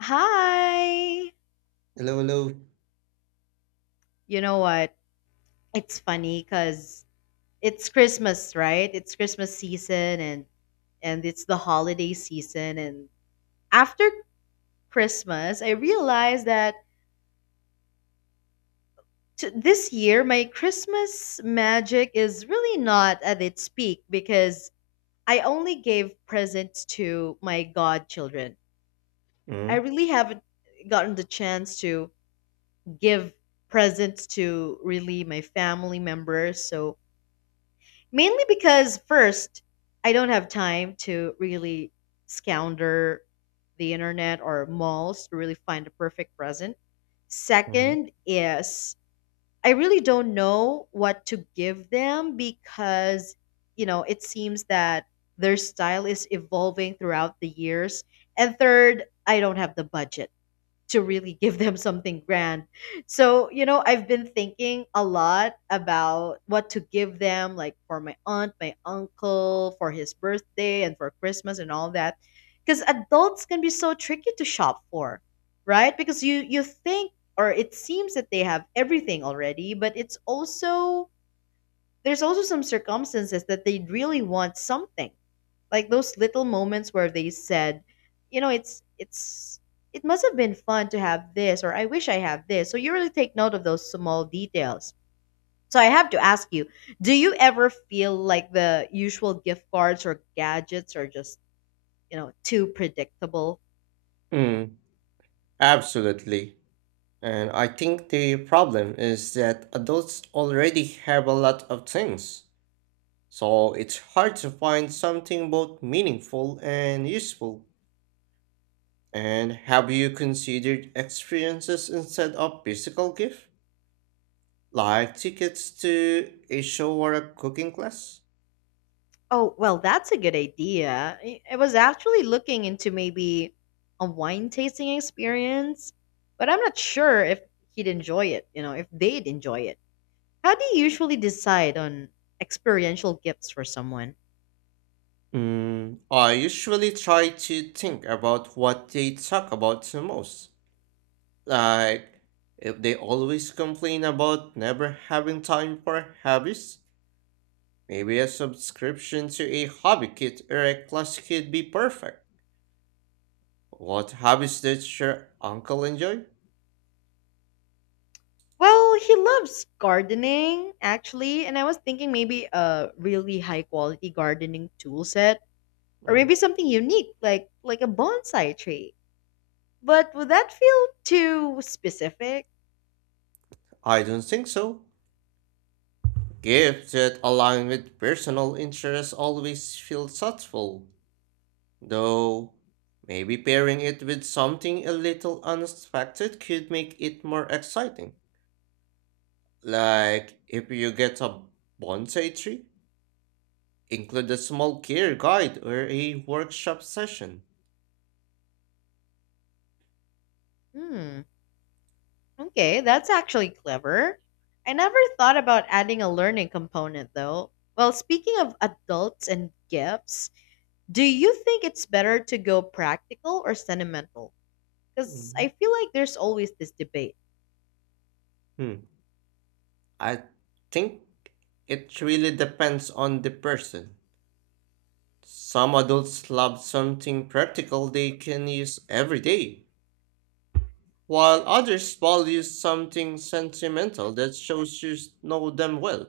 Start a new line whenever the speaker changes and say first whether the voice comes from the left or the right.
left: Hi.
right: Hello, hello.
left: You know what? It's funny because it's Christmas, right? It's Christmas season and it's the holiday season and after Christmas, I realized that this year my Christmas magic is really not at its peak because I only gave presents to my godchildren. I
right: Mm-hmm.
left: really haven't gotten the chance to give presents to really my family members, so mainly because first, I don't have time to really scour the internet or malls to really find the perfect present.
right: Mm,
left: Second is I really don't know what to give them because, it seems that their style is evolving throughout the years. And third, I don't have the budget to really give them something grand. So, I've been thinking a lot about what to give them, like for my aunt, my uncle, for his birthday, and for Christmas and all that. Because adults can be so tricky to shop for, right? Because you think or it seems that they have everything already, but it's also there's also some circumstances that they really want something like those little moments where they said, you know, it's it's it must have been fun to have this or I wish I have this. So you really take note of those small details. So I have to ask you, do you ever feel like the usual gift cards or gadgets are just, too predictable?
right: Mm, Absolutely. And I think the problem is that adults already have a lot of things, so it's hard to find something both meaningful and useful. And have you considered experiences instead of physical gift, like tickets to a show or a cooking class?
left: Oh, well, that's a good idea. I was actually looking into maybe a wine tasting experience, but I'm not sure if he'd enjoy it, you know, if they'd enjoy it. How do you usually decide on experiential gifts for someone?
right: I usually try to think about what they talk about the most. Like, if they always complain about never having time for hobbies, maybe a subscription to a hobby kit or a class kit be perfect. What hobbies did your uncle enjoy?
left: Well, he loves gardening, actually, and I was thinking maybe a really high quality gardening tool set or
right: Mm,
left: maybe something unique like a bonsai tree. But would that feel too specific?
right: I don't think so. Gifts that align with personal interests always feel thoughtful, though maybe pairing it with something a little unexpected could make it more exciting. Like if you get a bonsai tree. Include a small gear guide or a workshop session.
left: Hmm. Okay, that's actually clever. I never thought about adding a learning component though. Well, speaking of adults and gifts, do you think it's better to go practical or sentimental? Because I
right: Mhm.
left: feel like there's always this debate.
right: Hmm. I think it really depends on the person. Some adults love something practical they can use every day, while others value something sentimental that shows you know them well.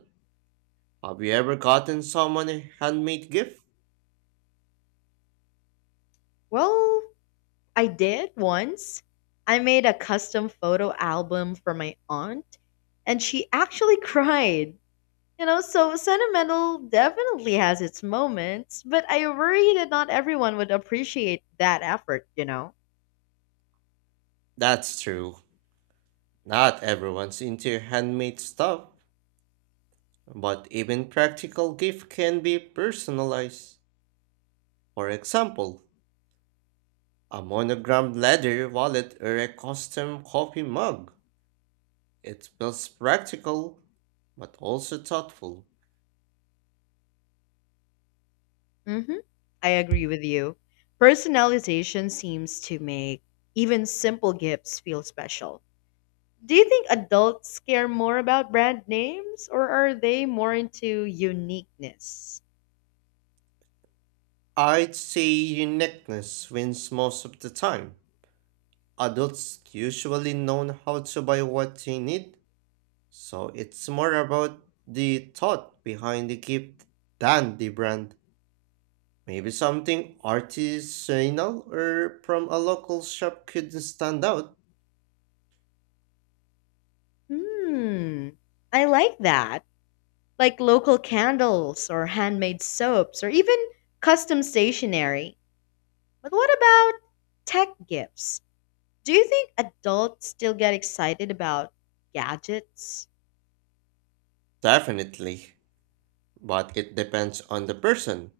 right: Have you ever gotten someone a handmade gift?
left: Well, I did once. I made a custom photo album for my aunt, and she actually cried. You know, so sentimental definitely has its moments, but I worry that not everyone would appreciate that effort, you know?
right: That's true. Not everyone's into handmade stuff, but even practical gift can be personalized. For example, a monogrammed leather wallet or a custom coffee mug. It feels practical, but also thoughtful.
left: hmm I agree with you. Personalization seems to make even simple gifts feel special. Do you think adults care more about brand names or are they more into uniqueness?
right: I'd say uniqueness wins most of the time. Adults usually know how to buy what they need, so it's more about the thought behind the gift than the brand. Maybe something artisanal or from a local shop could stand out.
left: Hmm, I like that. Like local candles or handmade soaps or even custom stationery. But what about tech gifts? Do you think adults still get excited about gadgets?
right: Definitely. But it depends on the person.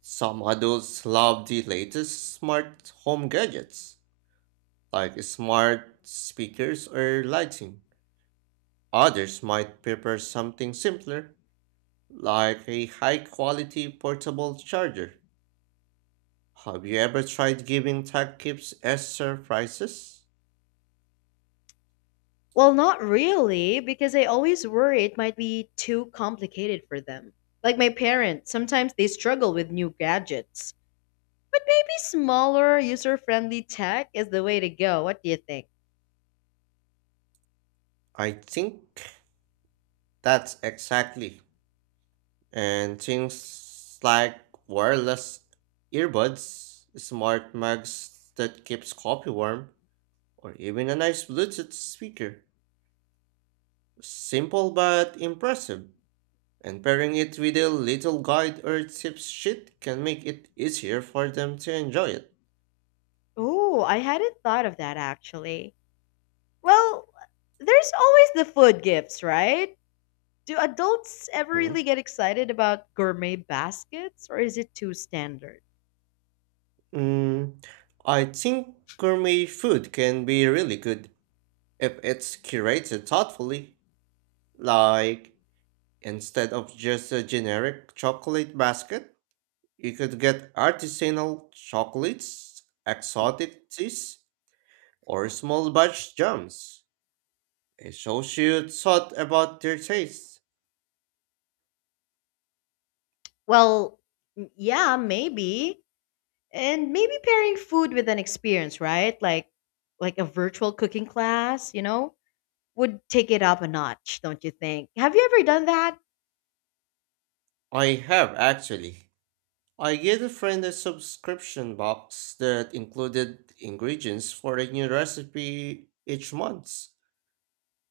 right: Some adults love the latest smart home gadgets, like smart speakers or lighting. Others might prefer something simpler, like a high quality portable charger. Have you ever tried giving tech gifts as surprises?
left: Well, not really, because I always worry it might be too complicated for them. Like my parents, sometimes they struggle with new gadgets. But maybe smaller, user friendly tech is the way to go. What do you think?
right: I think that's exactly. And things like wireless earbuds, smart mugs that keeps coffee warm, or even a nice Bluetooth speaker. Simple but impressive, and pairing it with a little guide or tip sheet can make it easier for them to enjoy it.
left: Oh, I hadn't thought of that actually. Well, there's always the food gifts, right? Do adults ever
right: Mm.
left: really get excited about gourmet baskets or is it too standard?
right: Mm, I think gourmet food can be really good if it's curated thoughtfully. Like, instead of just a generic chocolate basket, you could get artisanal chocolates, exotic teas, or small batch jams. It shows you thought about their tastes.
left: Well, yeah, maybe. And maybe pairing food with an experience, right? Like a virtual cooking class, you know, would take it up a notch, don't you think? Have you ever done that?
right: I have actually. I gave a friend a subscription box that included ingredients for a new recipe each month,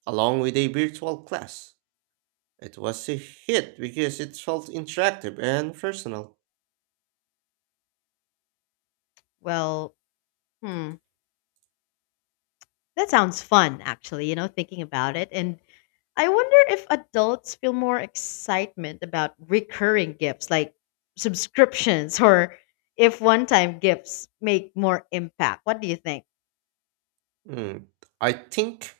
right: along with a virtual class. It was a hit because it felt interactive and personal.
left: Well, hmm. That sounds fun, actually, you know, thinking about it. And I wonder if adults feel more excitement about recurring gifts like subscriptions or if one time gifts make more impact. What do you think?
right: Hmm. I think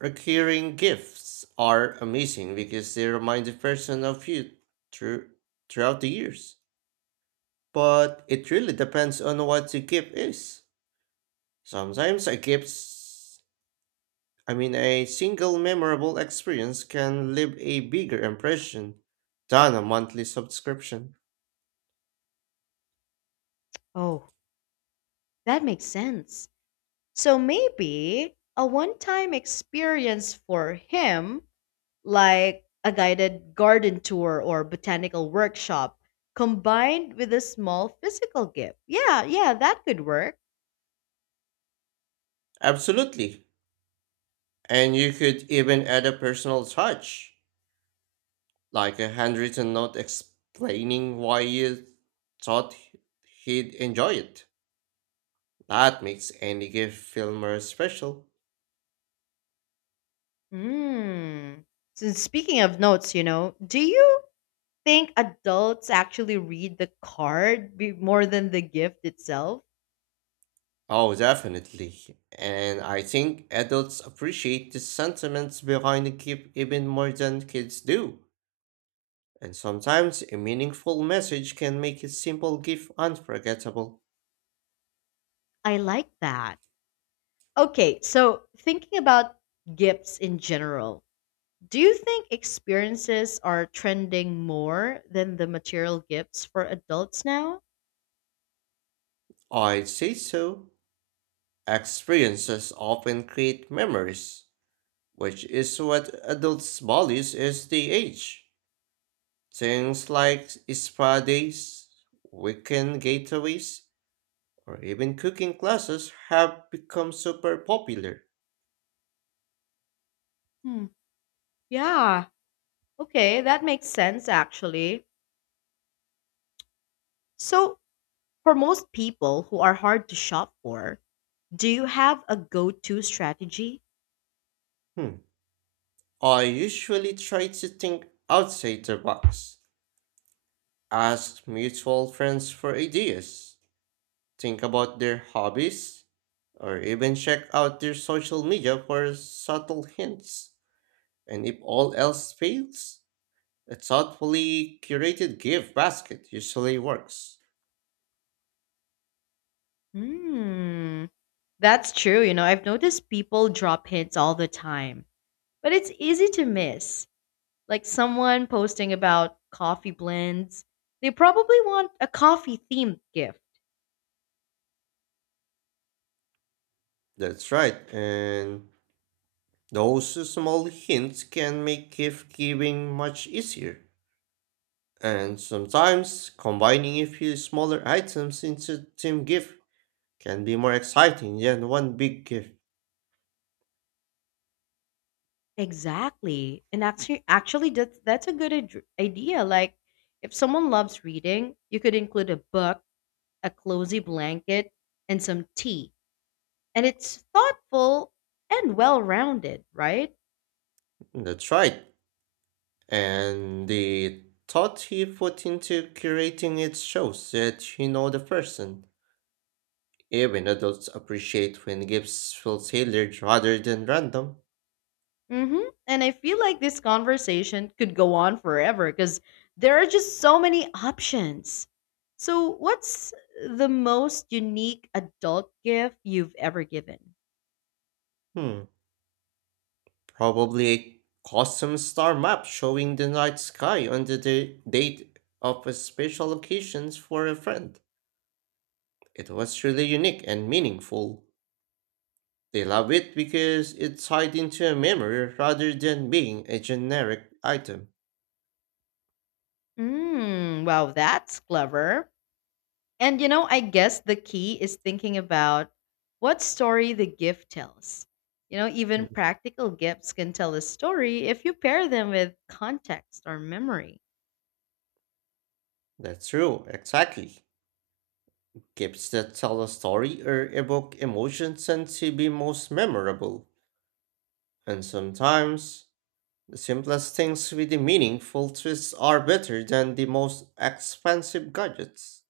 right: recurring gifts are amazing because they remind the person of you through, throughout the years. But it really depends on what the gift is. Sometimes a gift's I mean a single memorable experience can leave a bigger impression than a monthly subscription.
left: Oh, that makes sense. So maybe a one time experience for him, like a guided garden tour or botanical workshop, combined with a small physical gift. Yeah, yeah, that could work.
right: Absolutely. And you could even add a personal touch, like a handwritten note explaining why you thought he'd enjoy it. That makes any gift feel more special.
left: Hmm. So speaking of notes, you know, do you think adults actually read the card more than the gift itself?
right: Oh, definitely. And I think adults appreciate the sentiments behind a gift even more than kids do. And sometimes a meaningful message can make a simple gift unforgettable.
left: I like that. Okay, so thinking about gifts in general, do you think experiences are trending more than the material gifts for adults now?
right: I'd say so. Experiences often create memories, which is what adults value as they age. Things like spa days, weekend getaways, or even cooking classes have become super popular.
left: Hmm. Yeah. Okay, that makes sense actually. So, for most people who are hard to shop for, do you have a go-to strategy?
right: Hmm. I usually try to think outside the box, ask mutual friends for ideas, think about their hobbies, or even check out their social media for subtle hints. And if all else fails, a thoughtfully curated gift basket usually works.
left: Hmm, that's true. You know, I've noticed people drop hints all the time, but it's easy to miss. Like someone posting about coffee blends, they probably want a coffee themed gift.
right: That's right, and those small hints can make gift giving much easier. And sometimes combining a few smaller items into team gift can be more exciting than one big gift.
left: Exactly. And actually, that's a good idea. Like, if someone loves reading, you could include a book, a cozy blanket, and some tea. And it's thoughtful and well rounded, right?
right: That's right. And the thought he put into curating it shows that you know the person. Even adults appreciate when gifts feel tailored rather than random.
left: hmm And I feel like this conversation could go on forever because there are just so many options. So, what's the most unique adult gift you've ever given?
right: Hmm, Probably a custom star map showing the night sky on the date of a special occasions for a friend. It was really unique and meaningful. They love it because it's tied into a memory rather than being a generic item.
left: Mm, wow, that's clever. And you know, I guess the key is thinking about what story the gift tells. You know, even
right: Mm,
left: practical gifts can tell a story if you pair them with context or memory.
right: That's true, exactly. Gaps that tell a story or evoke emotion tend to be most memorable, and sometimes the simplest things with the meaningful twists are better than the most expensive gadgets.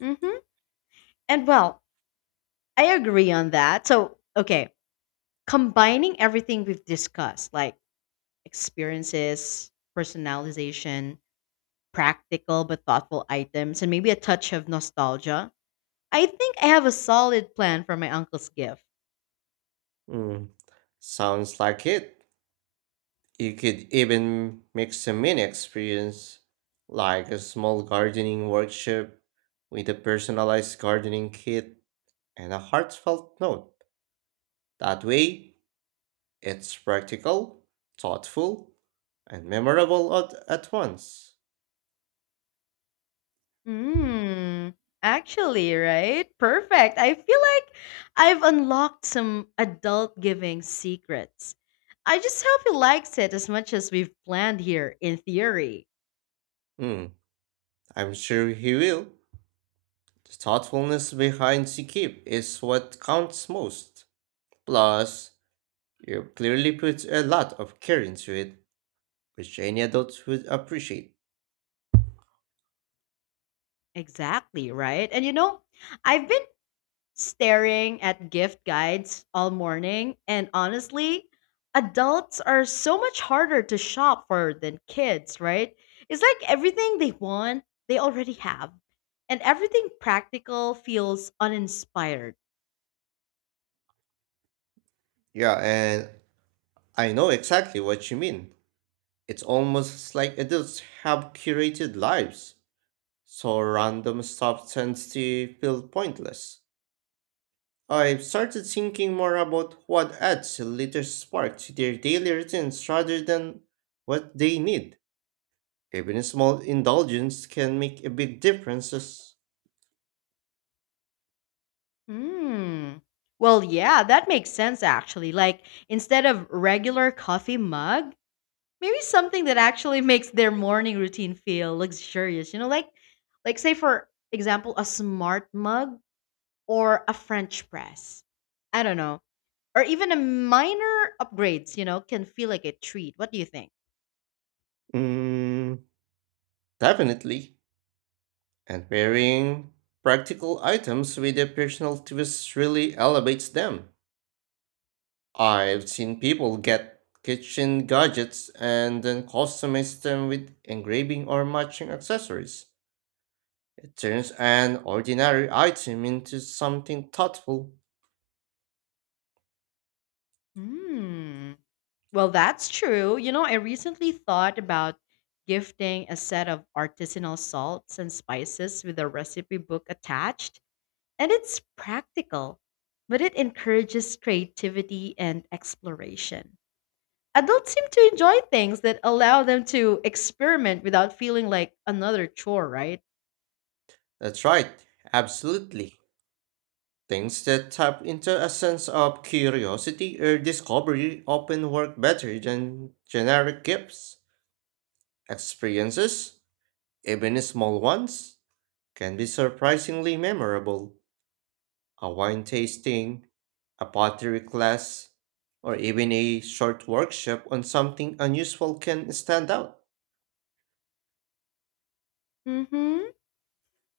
left: hmm And well, I agree on that. So, okay, combining everything we've discussed, like experiences, personalization, practical but thoughtful items, and maybe a touch of nostalgia, I think I have a solid plan for my uncle's gift.
right: Hmm, sounds like it. You could even mix a mini experience, like a small gardening workshop with a personalized gardening kit and a heartfelt note. That way, it's practical, thoughtful, and memorable at once.
left: Hmm. Actually, right? Perfect. I feel like I've unlocked some adult giving secrets. I just hope he likes it as much as we've planned here in theory.
right: Hmm, I'm sure he will. The thoughtfulness behind Sikip is what counts most. Plus, you clearly put a lot of care into it, which any adult would appreciate.
left: Exactly, right? And you know, I've been staring at gift guides all morning. And honestly, adults are so much harder to shop for than kids, right? It's like everything they want, they already have. And everything practical feels uninspired.
right: Yeah, and I know exactly what you mean. It's almost like adults have curated lives, so random stuff tends to feel pointless. I've started thinking more about what adds a little spark to their daily routines rather than what they need. Even a small indulgence can make a big difference.
left: Hmm. Well, yeah, that makes sense actually. Like instead of regular coffee mug, maybe something that actually makes their morning routine feel luxurious. You know, like say for example, a smart mug or a French press. I don't know. Or even a minor upgrades, you know, can feel like a treat. What do you think?
right: Mm, Definitely. And pairing practical items with a personal twist really elevates them. I've seen people get kitchen gadgets and then customize them with engraving or matching accessories. Turns an ordinary item into something thoughtful.
left: Hmm. Well, that's true. You know, I recently thought about gifting a set of artisanal salts and spices with a recipe book attached, and it's practical, but it encourages creativity and exploration. Adults seem to enjoy things that allow them to experiment without feeling like another chore, right?
right: That's right, absolutely. Things that tap into a sense of curiosity or discovery often work better than generic gifts. Experiences, even small ones, can be surprisingly memorable. A wine tasting, a pottery class, or even a short workshop on something unusual can stand out.
left: Mm hmm.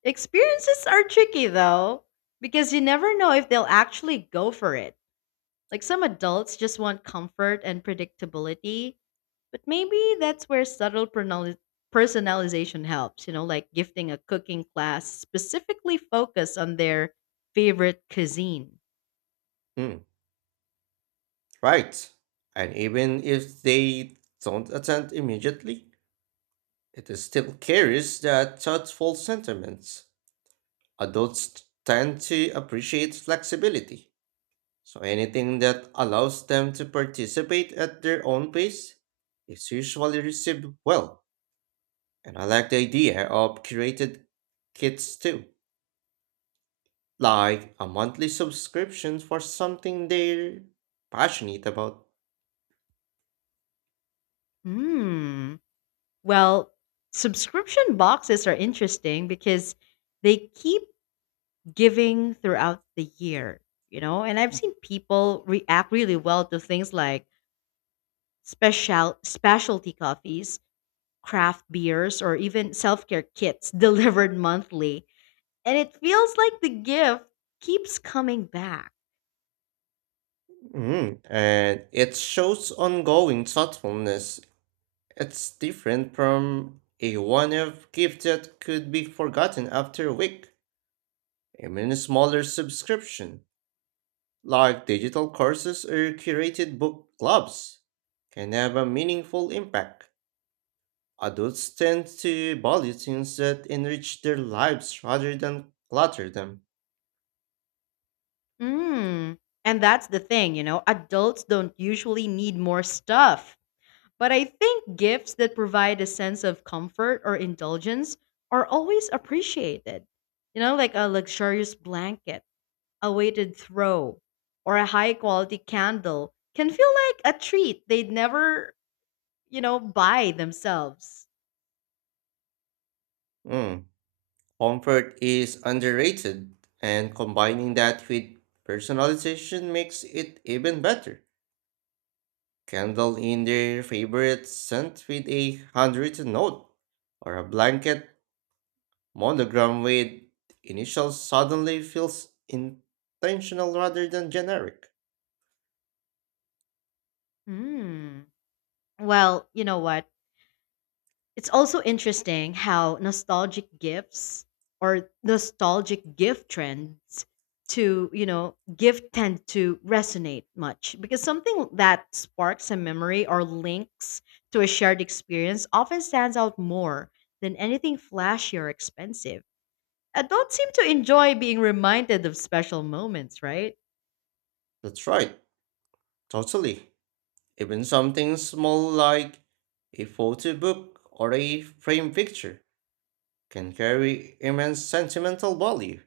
left: Experiences are tricky though, because you never know if they'll actually go for it. Like some adults just want comfort and predictability, but maybe that's where subtle personalization helps, you know, like gifting a cooking class specifically focused on their favorite cuisine.
right: Mm. Right. And even if they don't attend immediately, it still carries that thoughtful sentiments. Adults tend to appreciate flexibility. So anything that allows them to participate at their own pace is usually received well. And I like the idea of curated kits too, like a monthly subscription for something they're passionate about.
left: Hmm. Well, subscription boxes are interesting because they keep giving throughout the year, you know? And I've seen people react really well to things like specialty coffees, craft beers, or even self-care kits delivered monthly. And it feels like the gift keeps coming back.
right: And it shows ongoing thoughtfulness. It's different from a one-off gift that could be forgotten after a week. Even a smaller subscription, like digital courses or curated book clubs, can have a meaningful impact. Adults tend to value things that enrich their lives rather than clutter them.
left: Mm. And that's the thing, you know, adults don't usually need more stuff. But I think gifts that provide a sense of comfort or indulgence are always appreciated. You know, like a luxurious blanket, a weighted throw, or a high quality candle can feel like a treat they'd never, you know, buy themselves.
right: Mm. Comfort is underrated, and combining that with personalization makes it even better. Candle in their favorite scent with a handwritten note, or a blanket monogram with initials suddenly feels intentional rather than generic.
left: Hmm. Well, you know what? It's also interesting how nostalgic gifts or nostalgic gift trends to, you know, gift tend to resonate much because something that sparks a memory or links to a shared experience often stands out more than anything flashy or expensive. Adults seem to enjoy being reminded of special moments, right?
right: That's right, totally. Even something small like a photo book or a framed picture can carry immense sentimental value.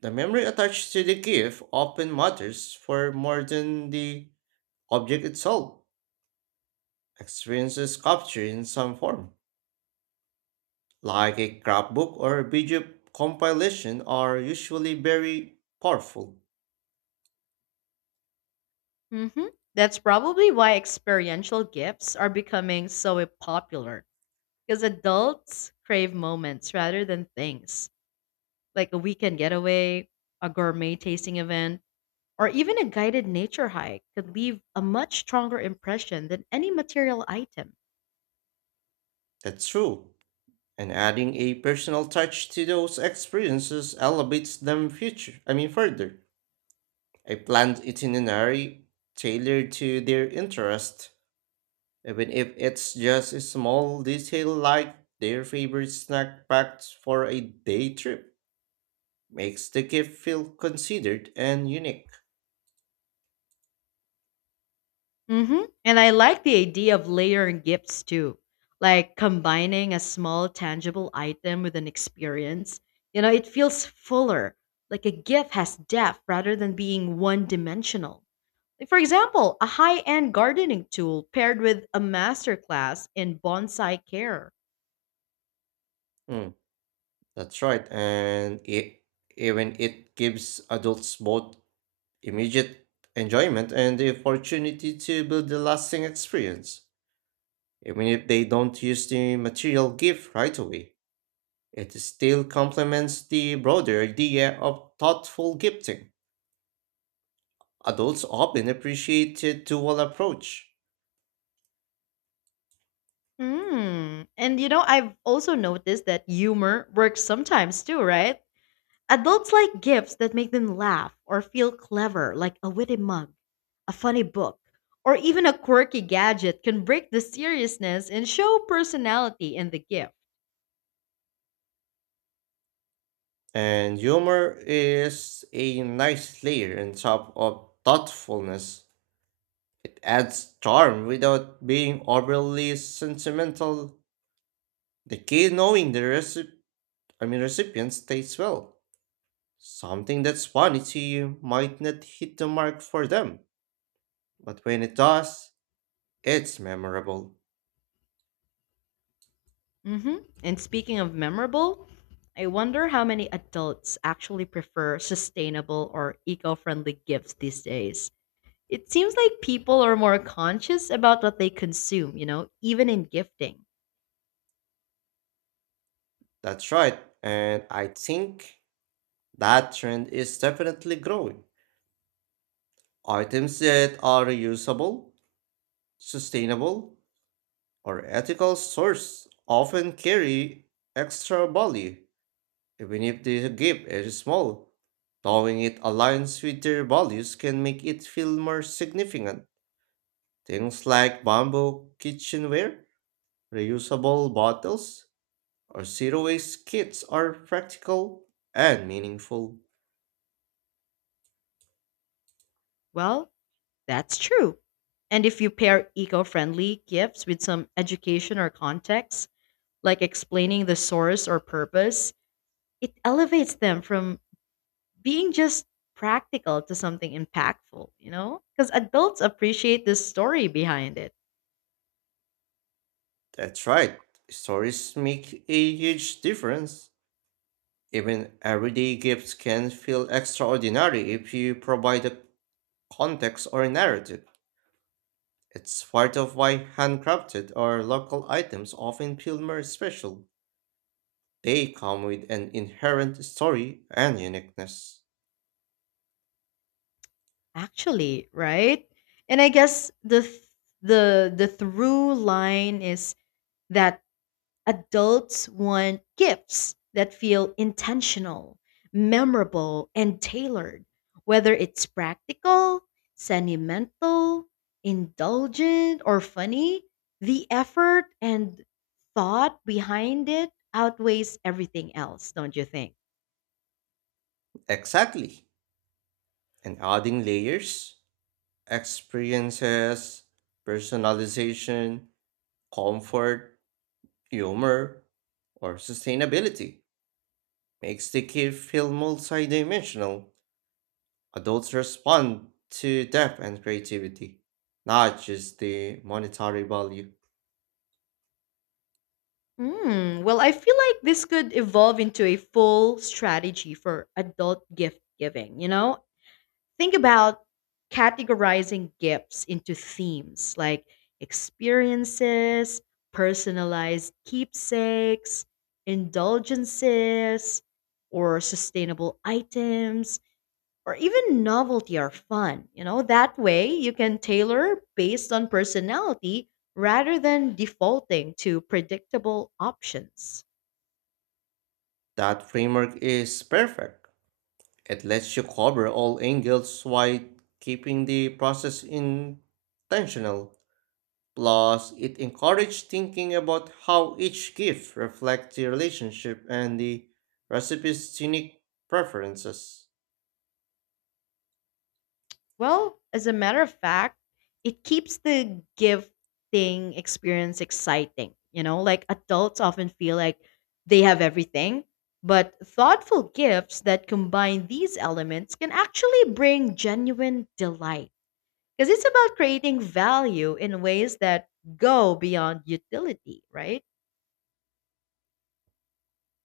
right: The memory attached to the gift often matters for more than the object itself. Experiences captured in some form, like a scrapbook or a video compilation, are usually very powerful.
left: hmm That's probably why experiential gifts are becoming so popular. Because adults crave moments rather than things, like a weekend getaway, a gourmet tasting event, or even a guided nature hike could leave a much stronger impression than any material item.
right: That's true. And adding a personal touch to those experiences elevates them future. I mean further. A planned itinerary tailored to their interest, even if it's just a small detail like their favorite snack packed for a day trip, makes the gift feel considered and unique.
left: And I like the idea of layering gifts too, like combining a small tangible item with an experience. You know, it feels fuller, like a gift has depth rather than being one dimensional. Like, for example, a high end gardening tool paired with a masterclass in bonsai care.
right: Mm, that's right, and even it gives adults both immediate enjoyment and the opportunity to build a lasting experience even if they don't use the material gift right away. It still complements the broader idea of thoughtful gifting. Adults often appreciate a dual approach,
left: Hmm. And you know, I've also noticed that humor works sometimes too, right? Adults like gifts that make them laugh or feel clever, like a witty mug, a funny book, or even a quirky gadget can break the seriousness and show personality in the gift.
right: and humor is a nice layer on top of thoughtfulness. It adds charm without being overly sentimental. The key knowing the recipient stays well. Something that's funny to you might not hit the mark for them, but when it does, it's memorable.
left: hmm And speaking of memorable, I wonder how many adults actually prefer sustainable or eco friendly gifts these days. It seems like people are more conscious about what they consume, you know, even in gifting.
right: That's right, and I think that trend is definitely growing. Items that are reusable, sustainable, or ethical source often carry extra value, even if the gift is small. Knowing it aligns with their values can make it feel more significant. Things like bamboo kitchenware, reusable bottles, or zero waste kits are practical and meaningful.
left: Well, that's true. And if you pair eco friendly gifts with some education or context, like explaining the source or purpose, it elevates them from being just practical to something impactful, you know? Because adults appreciate the story behind it,
right: That's right, stories make a huge difference. Even everyday gifts can feel extraordinary if you provide a context or a narrative. It's part of why handcrafted or local items often feel more special. They come with an inherent story and uniqueness.
left: actually, right? And I guess the through line is that adults want gifts that feel intentional, memorable, and tailored, whether it's practical, sentimental, indulgent, or funny. The effort and thought behind it outweighs everything else, don't you think?
right: Exactly. And adding layers, experiences, personalization, comfort, humor, or sustainability makes the gift feel multidimensional. Adults respond to depth and creativity, not just the monetary value.
left: Hmm. Well, I feel like this could evolve into a full strategy for adult gift giving. You know, think about categorizing gifts into themes like experiences, personalized keepsakes, indulgences, or sustainable items, or even novelty or fun. You know, that way you can tailor based on personality rather than defaulting to predictable options.
right: That framework is perfect. It lets you cover all angles while keeping the process intentional. Plus, it encourages thinking about how each gift reflects the relationship and the recipe's unique preferences.
left: Well, as a matter of fact, it keeps the gifting experience exciting. You know, like adults often feel like they have everything, but thoughtful gifts that combine these elements can actually bring genuine delight. Because it's about creating value in ways that go beyond utility, right?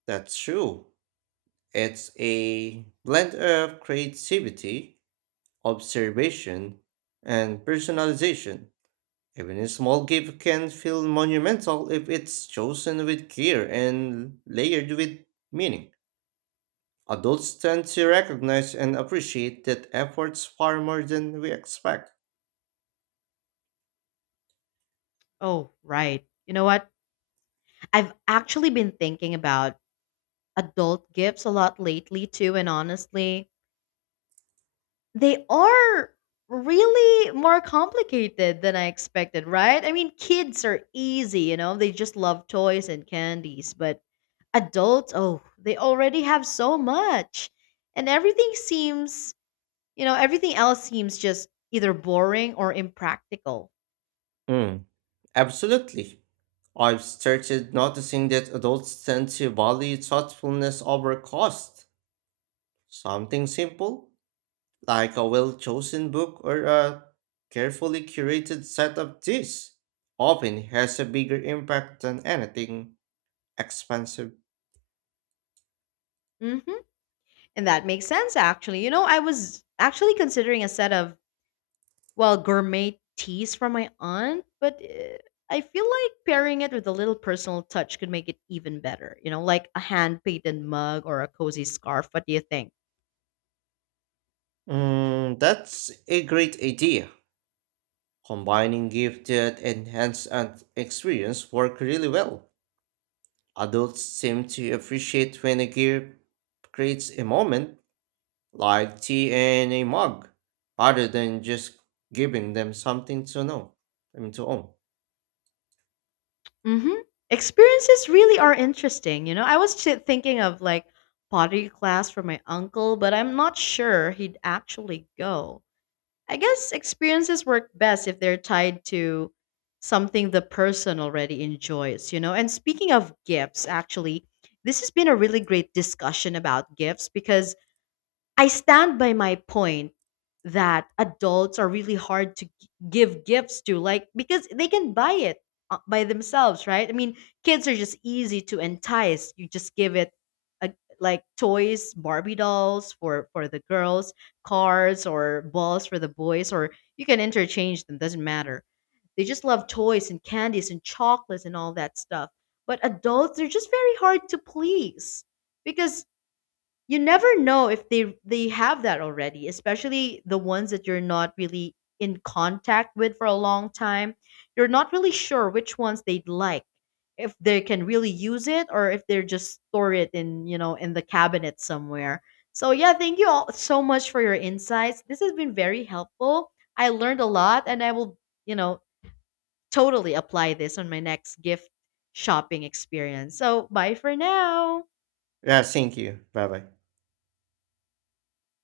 right: That's true. It's a blend of creativity, observation, and personalization. Even a small gift can feel monumental if it's chosen with care and layered with meaning. Adults tend to recognize and appreciate that efforts far more than we expect.
left: Oh, right. You know what? I've actually been thinking about adult gifts a lot lately, too. And honestly, they are really more complicated than I expected, right? I mean, kids are easy, you know, they just love toys and candies, but adults, oh, they already have so much. And everything seems, everything else seems just either boring or impractical.
right: Mm, Absolutely. I've started noticing that adults tend to value thoughtfulness over cost. Something simple, like a well chosen book or a carefully curated set of teas, often has a bigger impact than anything expensive.
left: hmm And that makes sense, actually. You know, I was actually considering a set of well, gourmet teas from my aunt, but I feel like pairing it with a little personal touch could make it even better. You know, like a hand painted mug or a cozy scarf. What do you think?
right: That's a great idea. Combining gift that enhance and experience work really well. Adults seem to appreciate when a gift creates a moment, like tea and a mug, rather than just giving them something to know, I mean to own.
left: Mm-hmm. Experiences really are interesting. You know, I was thinking of like pottery class for my uncle, but I'm not sure he'd actually go. I guess experiences work best if they're tied to something the person already enjoys, you know? And speaking of gifts, actually, this has been a really great discussion about gifts because I stand by my point that adults are really hard to give gifts to, like, because they can buy it by themselves, right? I mean, kids are just easy to entice. You just give it a, like toys, Barbie dolls for the girls, cars or balls for the boys, or you can interchange them, doesn't matter. They just love toys and candies and chocolates and all that stuff. But adults, they're just very hard to please because you never know if they have that already, especially the ones that you're not really in contact with for a long time. You're not really sure which ones they'd like, if they can really use it or if they're just store it in, you know, in the cabinet somewhere. So yeah, thank you all so much for your insights. This has been very helpful. I learned a lot and I will, you know, totally apply this on my next gift shopping experience. So bye for now.
right: Yeah, thank you. Bye bye.